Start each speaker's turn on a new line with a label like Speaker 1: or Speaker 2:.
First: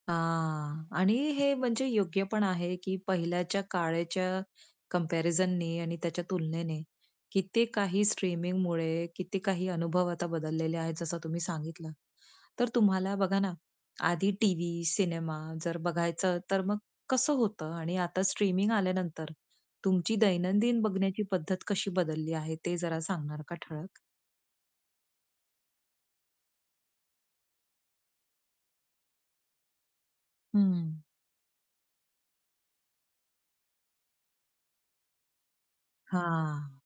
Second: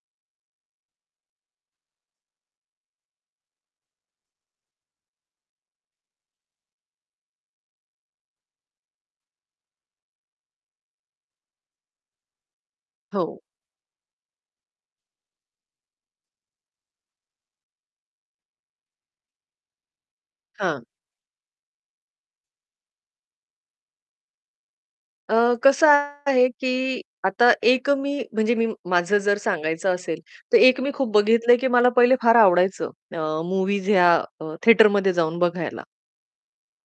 Speaker 1: हां आणि हे म्हणजे योग्य पण आहे, की पहिल्याच्या काळाच्या कम्पॅरिझननी आणि त्याच्या तुलनेने किती काही स्ट्रीमिंगमुळे किती काही अनुभव आता बदललेले आहेत, जसं तुम्ही सांगितलं. तर तुम्हाला बघा
Speaker 2: हो.
Speaker 1: ना, आधी टीव्ही, सिनेमा जर बघायचं, तर मग कसं होतं आणि आता स्ट्रीमिंग आल्यानंतर तुमची दैनंदिन
Speaker 2: हां.
Speaker 1: बघण्याची पद्धत कशी बदलली आहे ते जरा सांगणार का ठळक?
Speaker 2: अ, कसं आहे, की आता एक अ, मी म्हणजे मी माझं जर सांगायचं असेल, तर एक मी
Speaker 1: हं.
Speaker 2: खूप बघितलंय, की मला पहिले फार आवडायचं अ, मूव्हीज या अ, थिएटरमध्ये जाऊन बघायला.
Speaker 1: हां.